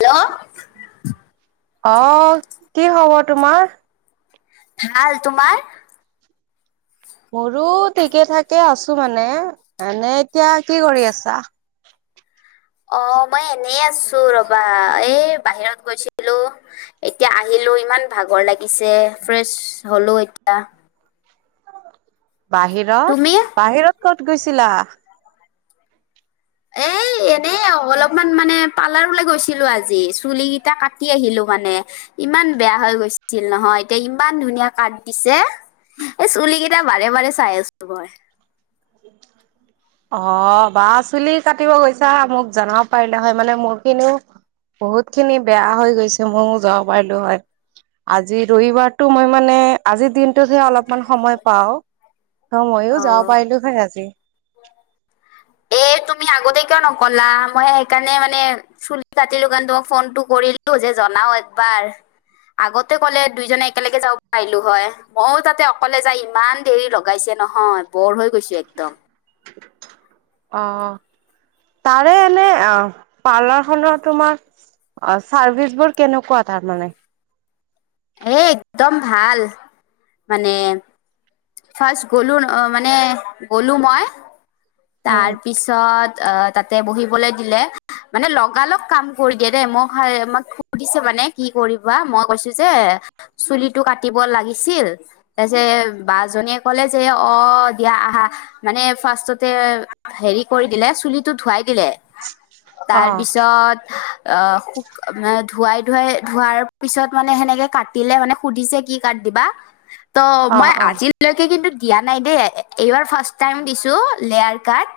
Hello অ কি খবৰ তোমাৰ? ভাল। তোমাৰ? মোৰো ঠিকে থাকে আছোঁ মানে, এনে এতিয়া কি কৰি আছা? অ মই এনে আছোঁ ৰবা, এই বাহিৰত গৈছিলোঁ এতিয়া আহিলোঁ। লো ইমান ভাগৰ লাগিছে, ফ্ৰেছ হ'লো এতিয়া। বাহিৰত, তুমি? বাহিৰত ক'ত গৈছিলা? এ। এনেই অলপমান মানে পাৰ্লাৰলৈ গৈছিলোঁ আজি, চুলি কেইটা কাটি আহিলোঁ মানে। ইমান বেয়া হৈ গৈছিল নহয়, এতিয়া ইমান ধুনীয়া কাট দিছে। এই চুলি কেইটা বাৰে বাৰে চাই আছোঁ মই। অ বা চুলি কাটিব গৈছা মোক জনাব পাৰিলে হয় মানে মোৰ খিনিও বহুত খিনি বেয়া হৈ গৈছে ময়ও যাব পাৰিলো হয়। আজি ৰবিবাৰতটো মই মানে আজিৰ দিনটোতহে অলপমান সময় পাওঁ। স ময়ো যাব অ'। পাৰিলো হয় [inaudible] এ তুমি আগতে কিয় নকলা? মই সেইকাৰণে মানে চুলি কাতিলো কাৰণে তোমাক ফোনটো কৰিলোঁ। যে জনাওঁ একবাৰ। আগতে ক'লে দুইজনে একেলগে যাব পাৰিলো হয়। ময়ো তাতে অকলে যাই ইমান দেৰি লগাইছে। নহয় বৰ হৈ গৈছোঁ একদম। অ তাৰে এনে অ পাৰ্লাৰ খনৰ তোমাৰ অ চাৰ্ভিচ বোৰ কেনেকুৱা তাৰমানে? এ একদম ভাল, মানে ফাৰ্ষ্ট গ'লো মানে গ'লো মই উম, তাৰপিছত আহ তাতে বহিবলে দিলে। মানে লগালগ কাম কৰি দিয়ে দেই মই মই সুধিছো মানে কি কৰিবা মই কৈছোঁ যে চুলিটো কাটিব লাগিছিল তা বা জনীয়ে ক'লে যে অ দিয়া আহা মানে ফাৰ্ষ্টতে হেৰি কৰি দিলে চুলিটো ধোৱাই দিলে অ'। তাৰপিছত অ শু ধুৱাই ধুৱাই ধোৱাৰ পিছত মানে সেনেকে কাটিলে মানে সুধিছে কি কাট দিবা ত অ মই অ আজিলৈকে কিন্তু দিয়া নাই দেই এইবাৰ ফাৰ্ষ্ট টাইম দিছো লেয়াৰ কাট।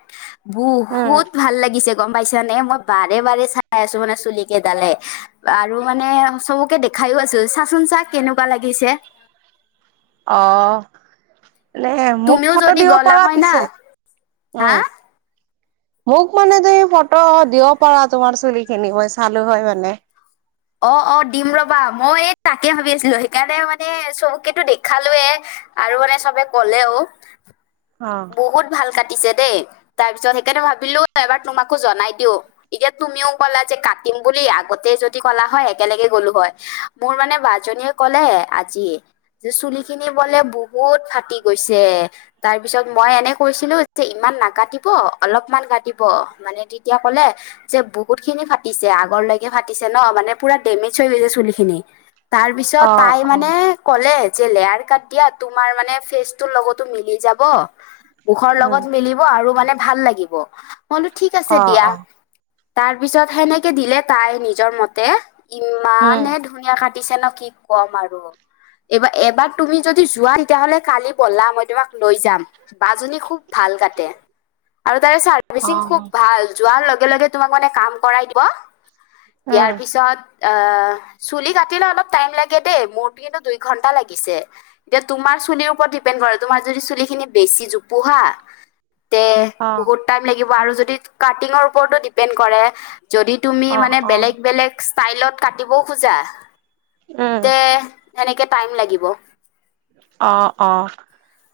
উম বহুত ভাল লাগিছে। গম পাইছা নে? মই বাৰে বাৰে চাই আছো মানে চুলি কেইডালে, আৰু মানে চবকে দেখা খাইয়ো আছো চাচোন চা কেনেকুৱা লাগিছে? অ। এ মোক তুমিও ফটো যদি দিব গলা পৰা হয় না পিছে, হা উম মোক মানে তুমি ফটো দিব পাৰা, তোমাৰ চুলি খিনি মই চালো হয় মানে। অ অ দিম ৰবা, মই তাকে ভাবি আছিলো সেইকাৰণে মানে চবকেতো দেখালোয়ে আৰু মানে চবে কলেও অ বহুত ভাল তাত। কাটিছে দেই তাৰপিছত সেইকাৰণে ভাবিলো এবাৰ তোমাকো জনাই দিওঁ। এতিয়া তুমিও ক'লা যে কাটি বুলি। আগতেই যদি কলা হয় একেলগে গলো হয়। মোৰ মানে বাজনিয়ে ক'লে আজি। যে চুলি খিনি বলে বহুত ফাটি গৈছে, তাৰ তাৰ পিছত মই এনে কৈছিলো, যে ইমান নাকাটিব অলপমান কাটিব মানে তেতিয়া ক'লে, যে বহুত খিনি ফাটিছে, আগলৈকে ফাটিছে ন মানে পুৰা ডেমেজ হৈ গৈছে চুলি খিনি। তাৰ পিছত অ তাই অ মানে কলে, যে লেয়াৰ কাট দিয়া, তোমাৰ মানে ফেচ তোৰ লগতো মিলি যাব। মুখৰ উম লগত মিলিব আৰু মানে ভাল লাগিব। মই কলো ঠিক আছে অ দিয়া। অ তাৰ পিছত সেনেকে দিলে তাই নিজৰ মতে, উম ইমানে ধুনীয়া কাটি- কাতিছে ন কি ক'ম আৰু। এবাৰ এবাৰ তুমি যদি যোৱা তেতিয়াহলে কালি বলা, মই তোমাক লৈ যাম। বা জনি খুব ভাল কাটে। আৰু অ চাৰ্ভিচিং খুব ভাল। যোৱাৰ লগে লগে তোমাক মানে কাম কৰাই দিব। দিয়াৰ উম পিছত অ, চুলি কাটিলে অলপ টাইম লাগে দেই, মোৰতো কিন্তু দুই ঘন্টা লাগিছে। এতিয়া তোমাৰ চুলিৰ ওপৰত, দিপেণ্ড কৰে। তোমাৰ যদি চুলিখিনি বেছি জোপোহা তে অ বহুত টাইম লাগিব। আৰু যদি কাতিঙৰ ওপৰতো ডিপেণ্ড কৰে, যদি তুমি অ মানে অ বেলেগ বেলেগে - ষ্টাইলত কাটিবও খোজা, উম তে এনেক টাইম লাগিব। অ অ।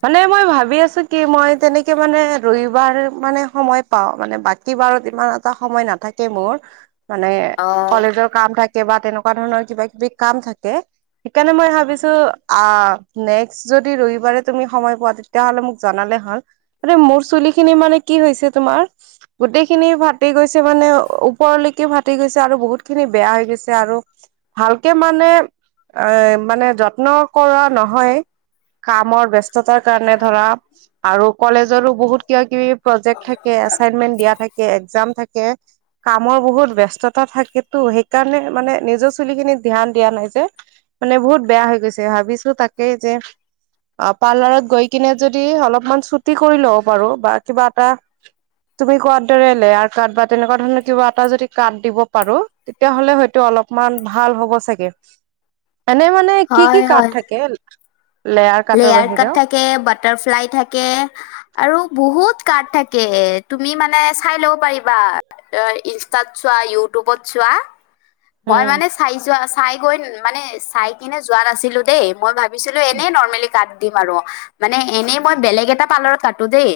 মানে মই ভাবি আছো কি মই তেনেকে মানে ৰবিবাৰ মানে সময় পাও। মানে বাকী বাৰত ইমান এটা সময় নাথাকে মোৰ। মানে কলেজৰ কাম থাকে বা তেনেকুৱা ধৰণৰ কিবা কিবি কাম থাকে। সেইকাৰণে মই ভাবিছো অ, নেক্স যদি ৰবিবাৰে তুমি সময় পোৱা, তেতিয়া হলে মোক জনালে হল। ম মোৰ চুলি খিনি মানে কি, কি হৈছে তোমাৰ গোটেই খিনি ফাটি গৈছে মানে, ওপৰলৈকে ফাটি গৈছে আৰু বহুত খিনি বেয়া হৈ গৈছে আৰু ভালকে মানে এ মানে যত্ন কৰা - নহয়। কামৰ ব্যস্ততাৰ কাৰণে ধৰা আৰু কলেজৰো বহুত কিবা কিবি, প্ৰজেক্ট থাকে, এচাইনমেন্ট দিয়া থাকে, এক্সজাম থাকে। কামৰ বহুত ব্যস্ততা থাকেতো। সেইকাৰণে মানে নিজৰ চুলি খিনিক ধ্যান দিয়া নহয় যে। মানে বহুত বেয়া হৈ গৈছে। ভাবিছো তাকে যে, অ পাৰ্লাৰত গৈ কিনে যদি অলপমান ছুটি কৰি ল'ব পাৰো বা কিবা এটা, তুমি কোৱাৰ দৰে লেয়াৰ কাৰ্ড বা তেনেকুৱা ধৰণৰ কিবা এটা যদি কাৰ্ড দিব পাৰো, তেতিয়া হলে হয় টো অলপমান ভাল হ'ব চাগে। [inaudible] এনে মানে কি কি হয় কাট হয় থাকে? কাটৰ লেয়াৰ কাট বাহিৰেও থাকে, বাটাৰফ্লাই থাকে আৰু বহুত, কাট থাকে, তুমি মানে চাই ল'ব পাৰিবা, অ ইনষ্টাত চোৱা, ইউটিউবত চোৱা। বা [unintelligible] মই উম মানে চাই যোৱা চাই গৈ মানে চাই কিনে যোৱা নাছিলো দেই মই ভাবি - ভাবিছিলো এনেই নৰ্মেলি কাট দিম আৰু মানে এনেই মই বেলেগ এটা পাৰ্ত কাটো দেই।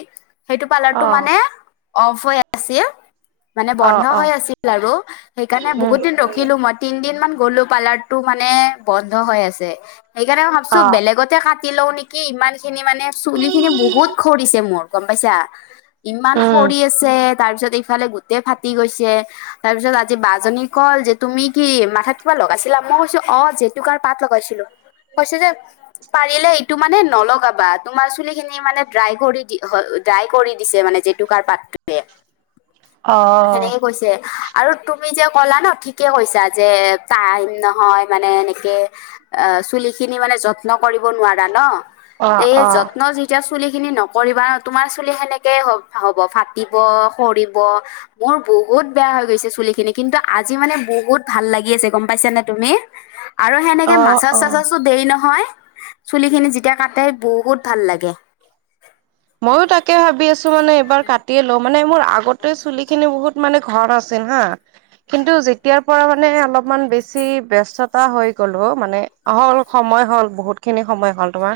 সেইটো পালাৰটো অ মানে অফ হৈ আছিল। মানে অ', বন্ধ হৈ অ', আছিল আৰু সেইকাৰণে উম, বহুত দিন ৰখিলো মই তিন দিন মান- গ'লো, পাৰ্লাৰতটো মানে বন্ধ হৈ আছে। সেইকাৰণে মই ভাবছো বেলেগত কাটি লও নেকি ইমান খিনি মানে চুলি খিনি বহুত খৰিছে মোৰ গম পাইছা। ইমান উম, সৰি আছে। তাৰ পিছত ইফালে গোট ফাটি গৈছে, তাৰ পিছত আজি বাজী কল যে তুমি কি মাথাত ক- লগাইছিলা। মই কৈছো অ জেতুকাৰ পাত লগাইছিলো কৈছে যে, পাৰিলে এইটো মানে নলগাবা। তোমাৰ চুলি খিনি মানে ড্ৰাই কৰি ড্ৰাই কৰি দিছে মানে। যেতু কাৰ পাতে অ', সেনেকে কৈছে। আৰু তুমি যে ক'লা ন ঠিকে কৈছা যে টাইম নহয় মানে এনেকে, চুলি খিনি মানে যত্ন কৰিব নোৱাৰা ন। এইয়ে অ'। যত্ন - খিনি নকৰিবা। তোমাৰ চুলি সেনেকে হ'ব ফাতিব, সৰিব মোৰ- বহুত বেয়া হৈ গৈছে চুলি খিনি। কিন্তু আজি মানে বহুত ভাল লাগি আছে গম পাইছানে তুমি। আৰু সেনেকে অ', অ'। মাছাজ-চাছাজো দিয়ে নহয়। চুলি খিনি যেতিয়া কাটাই বহুত ভাল লাগে। ময়ো তাকে ভাবি আছো মানে এইবাৰ কাটিয়ে লওঁ। মানে মোৰ আগত আগতে চুলি খিনি বহুত মানে ঘন আছিল হা। কিন্তু যেতিয়াৰ পৰা মানে অলপমান বেছি ব ব্যস্ততা হৈ গ'লো, মানে হ'ল সময় হ'ল বহুত খিনি সময় হ'ল তোমাৰ।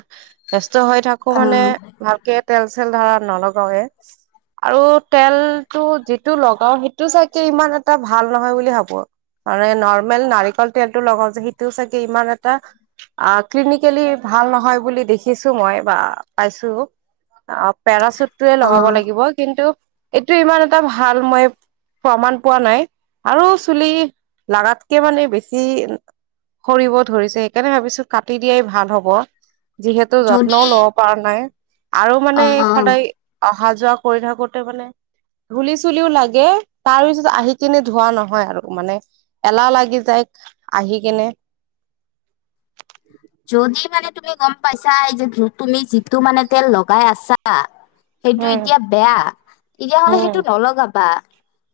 সুস্থ হৈ থাকো মানে ভালকে তেল চেল ধৰা নলগাওৱে। আৰু তেলটো যিটো লগাও সেইটো চাগে ইমান এটা ভাল নহয় বুলি ভাবো। মান নৰ্মেল নাৰিকল তেলটো লগাও যে সেইটোও চাগে ইমান এটা ক্লিনিকেলি ভাল নহয় বুলি দেখিছো, মই বা পাইছো। অ' পেৰাশুটটয়ে অ লগাব লাগিব কিন্তু এইটো ইমান এটা ভাল মই প্ৰমাণ পোৱা নাই আৰু চুলি লগাগাতকে মানে বেছি সৰিব ধৰিছে সেইকাৰণে ভাবিছো কাটি দিয়াই ভাল হব। যিহেতু যদি যত্নও লব পৰা নাই। আৰু মানে অ অ সদায় অহা যোৱা কৰি থাকোতে মানে ধুলি-চুলিও লাগে তাৰ পিছত আহি কিনে ধোৱা নহয় আৰু মানে। এলাহ লাগি যায় আহি কেনে [inaudible] যদি মানে তুমি গম পাইছা এই যে তুমি যিটো মানে তেল লগাই আছা সেইটো উম এতিয়া বেয়া তেতিয়াহলে উম সেইটো নলগাবা।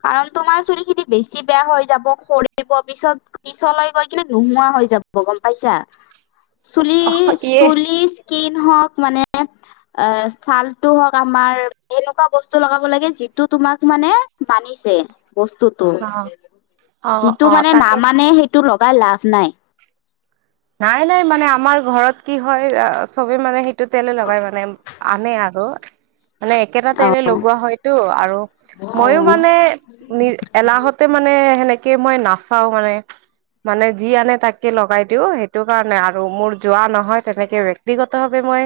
কাৰণ তোমাৰ চুলি খিনি বেছি বেয়া হৈ যাব। খৰিব, পিছত পিছলৈ গৈ কিনে নোহোৱা হৈ যাব গম পাইছা। চুলি, অ ইয়ে চুলি কিন হওক মানে এ, ছালতটো হওক আমাৰ এনেকুৱা বস্তু লগাব লাগে যিটো তোমাক মানে বানি ছে। বস্তুতটো অ অ যিটো অ মানে, তাকে নামানে সেইটো লগাই লাভ নাই। নাই, নাই মানে আমাৰ ঘৰত কি হয়? চবে মানে সেইটো তেলে লগাই মানে, আনে আৰু। মানে একেটা অ তেলে লগোৱা হয়তটো আৰু অ মইও মানে এলাহতে মানে সেনেকে তে মই নাচাও মানে, মানে যি আনে তাকে লগাই দিও। সেই সেইটো কাৰণে আৰু মোৰ যোৱা নহয় তেনেকে। ব্যাক্তিগত ভাৱে মই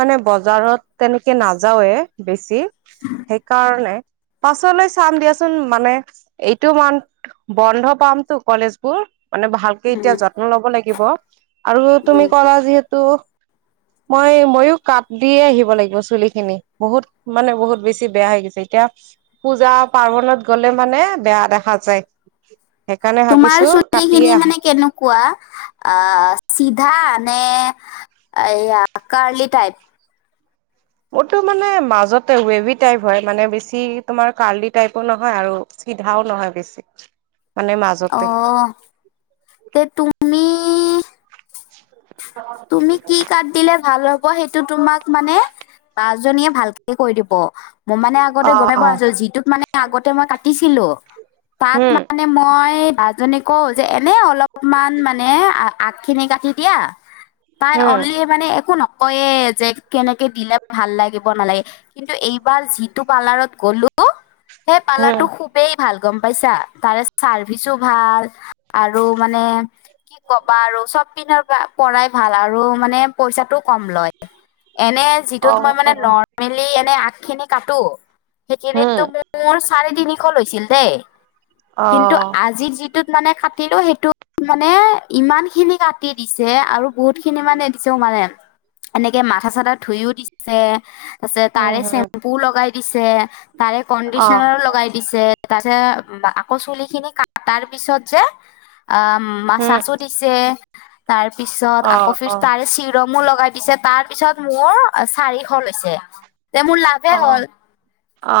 মানে বজাৰত তেনেকে নাযাওৱে বেছি। সেইকাৰণে, পাছলৈ চাম দিয়াচোন মানে এইটো মান বন্ধ পামতো কলেজবোৰ। মানে ভালকে এতিয়া উম যত্ন লব লাগিব আৰু তুমি উম কলা যিহেতু [inaudible] মই ময়ো কাঠ দিয়ে আহিব লাগিব চুলি খিনি বহুত মানে বহুত বেছি বেয়া হৈ গৈছে। এতিয়া, পূজা-পাৰ্বনত গলে মানে বেয়া দেখা যায়। সেইকাৰণে তোমাৰ ভাবিছো চুলি কাটিয়ে খিনি আহা মানে কেনেকুৱা? আ, চিধা নে এয়া কাৰলি টাইপ? মোৰটো মানে মাজতে ৱেভি টাইপ হয়। মানে, বেছি তোমাৰ কাৰ্লি টাইপো নহয় আৰু সিধাও নহয় বেছি। মানে মাজতে অহ তে তুমি তুমি কি কাট দিলে ভাল হ ব সেইটো তোমাক মানে বাজনীয়ে ভালকে কৈ দিব। মই মানে আগতে অ গম অ পোৱা নাছিলোঁ। যিটোত মানে আগতে মই কাটিছিলো তাত হম মানে মই বা জনীক কও যে, এনে অলপমান মানে আ আগ খিনি কাটি দিয়া। তাই হম অনলি মানে একো ন কয়ে যে কেনেকে দিলে ভাল লাগিব নালাগে। কিন্তু, এইবাৰ যিটো পাৰ্লাৰত গ'লো সেই হম পালাৰটো খুবেই ভাল, গম পাইছা? তাৰে চাৰ্ভিচো ভাল আৰু মানে কি ক'বা আৰু চ'ব পিনৰ পৰা পৰাই ভাল আৰু মানে পইচাটো কম লয়। এনে যিটো তোমাৰ মানে নৰ্মেলি এ' আগখিনি কাটো, হুম, সেইখিনিতটো মোৰ চাৰি তিনিশ লৈছিল দেই। কিন্তু অ', আজিৰ যি টোত মানে কাটিলো সেইটো মানে ইমান খিনি কাটি দিছে আৰু বহুত খিনি মানে দিছেও মানে। এনেকে মাথা চাথা ধুইও দিছে। হুম, তাৰে হুম, চেম্পু লগাই দিছে। তাৰে অ', কণ্ডিচনাৰো লগাই দিছে। তাৰপিছত চুলি খিনি কটাৰ পিছত যে আ হুম, মাচাছো দিছে। তাৰ পিছ আকৌ অ', ফ্ৰীৰ্ছ অ', তাৰে চিৰামো লগাই দিছে, তাৰ পিছত মোৰ চাৰিশ লৈছে। তেন্তে মোৰ লাভে হ'ল। অ',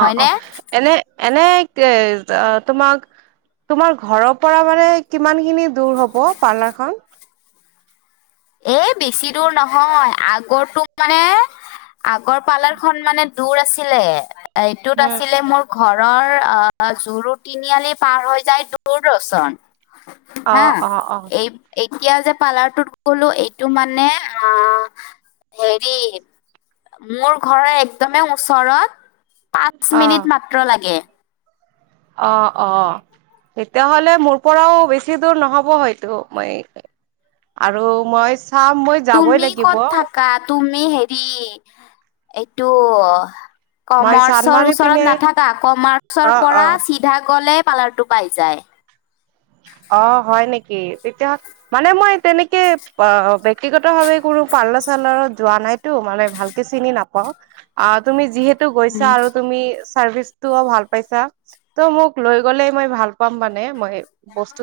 হয়নে? এনেই এ তোমাক তোমাৰ ঘৰৰ পৰা মানে কিমান খিনি দূৰ হব পাৰ্লাৰ খন? এ বেছি দূৰ নহয়। আগৰতো মানে আগৰ পাৰ্লাৰ খন মানে দূৰ আছিলে। এইটোত হুম, আছিলে মোৰ ঘৰৰ আঁহ জুৰু তিনিআলি পাৰ হৈ যাই দূৰদৰচন। অ', হাঁ। অ', অ', এই এতিয়া যে পাৰ্লাৰ টো কলো এইটো মানে আঁ হেৰি মোৰ ঘৰৰ একদমেই ওচৰত। পাঁচ মিনিট মাত্ৰ লাগে। অ-অ। তেতিয়া হলে মোৰ পৰাও বেছি দূৰ নহ'ব হয়তো। মই আৰু মই চাম, মই যাবই লাগিব। আমি হেৰি এইটো মই কমাৰ্চৰ চান্দমাৰি ওচৰত পিনে নাথাকা? কমাৰ্চৰ অ', পৰা অ'। চিধা গ'লে পাৰ্লাৰটো পাই যায়। অ, হয় নেকি? তেতিয়া হ মানে মই তেনেকে অ ব্যক্তিগত ভাৱে কোনো পাৰ্লাৰ চালাৰত যোৱা নাই টো। মানে ভালকে চিনি নেপাওঁ। আঁহ তুমি যিহেতু গৈছা আৰু তুমি চাৰ্ভিছটোও ভাল পাইছা। ত' মোক লৈ গ'লে মই ভাল পাম মানে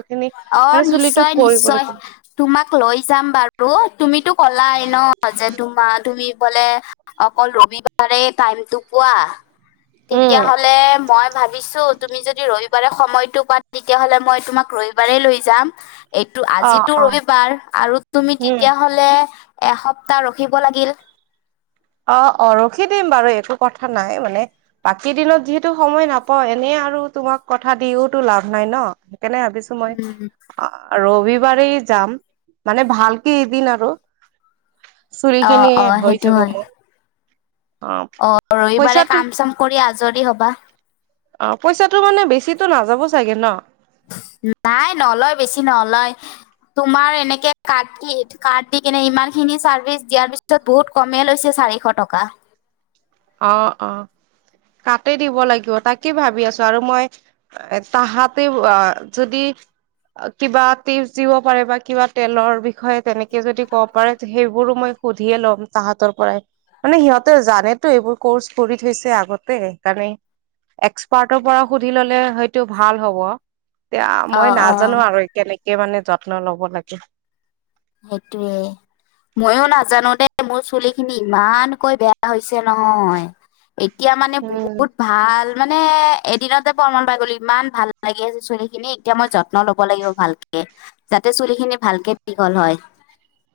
খিনি অঁ মানে চুলিটো নিশ্চয়, কৰিব নিশ্চয়। লাগিব তোমাক লৈ যাম বাৰু। তুমিতো কলাই ন' যে তোমাৰ তুমি বোলে অকল ৰবিবাৰে টাইমটো পোৱা। তেতিয়া উম হ'লে মই ভাবিছো তুমি যদি ৰবিবাৰে সময়তটো পোৱা তেতিয়া হ'লে মই তোমাক ৰবিবাৰে লৈ যাম। বা এইটো অ আজিতো অ ৰবিবাৰ আৰু তুমি উম তেতিয়া হ'লে এসপ্তাহ ৰখিব লাগিল। অঁ অ ৰখি দিম বাৰু একো কথা নাই মানে বাকী দিনত যিহেতু সময় নাপাওঁ এনেই। আৰু তোমাক কথা দিওতো লাভ নাই ন'। সেইকাৰণে ভাবিছো উম মই- ৰবিবাৰেই যাম মানে ভালকে এদিন আৰু। চুলি অ খিনি অ হৈ যাব মোৰ। অ অঁ ৰবিবাৰে পইচাটো কাম-চাম কৰি আজৰি হবা। ট পইচাটো মানে বেছি নাযাব চাগে ন'? নাই নলয় বেছি নলয়। তোমাৰ এনেকে কি কাট দি সেইটো কাট কিনি ইমান খিনি চাৰ্ভিচ দিয়াৰ পিছত বহুত কমে লৈছে। চাৰিশ টকা। অঁ অঁ কাটি দিব লাগিব তাকে ভাবি আছো। আৰু মই তাহাতে যদি- কিবা টিপছ দিব পাৰে বা কিবা তেলৰ - বিষয়ে তেনেকে যদি ক'ব পাৰে সেইবোৰো মই কৰিম। সুধিয়ে ল'ম তাহাঁতৰ পৰাই, মানে সিহঁতে জানে টো এইবোৰ ক'ৰ্চ কৰি থৈছে আগতে সেইকাৰণে এক্সপাৰ্টৰ পৰা সুধি ল'লে হয় টো ভাল হ'ব, এয়া অ মই অ নাজানো আৰু কেনেকে কে মানে যত্ন লব লাগে। সেইটোৱে। মইয়ো নাজানো দেই মোৰ চুলি খিনি ইমানকৈ বেয়া হৈছে নহয়। এতিয়া মানে উম বহুত ভাল মানে এদিনতে প্ৰমান পাই গলো ইমান ভাল লাগিল চুলি খিনি এতিয়া মই যত্ন ল'ব লাগিব ভালকে। যাতে চুলিখিনি ভালকে দীঘল হয়।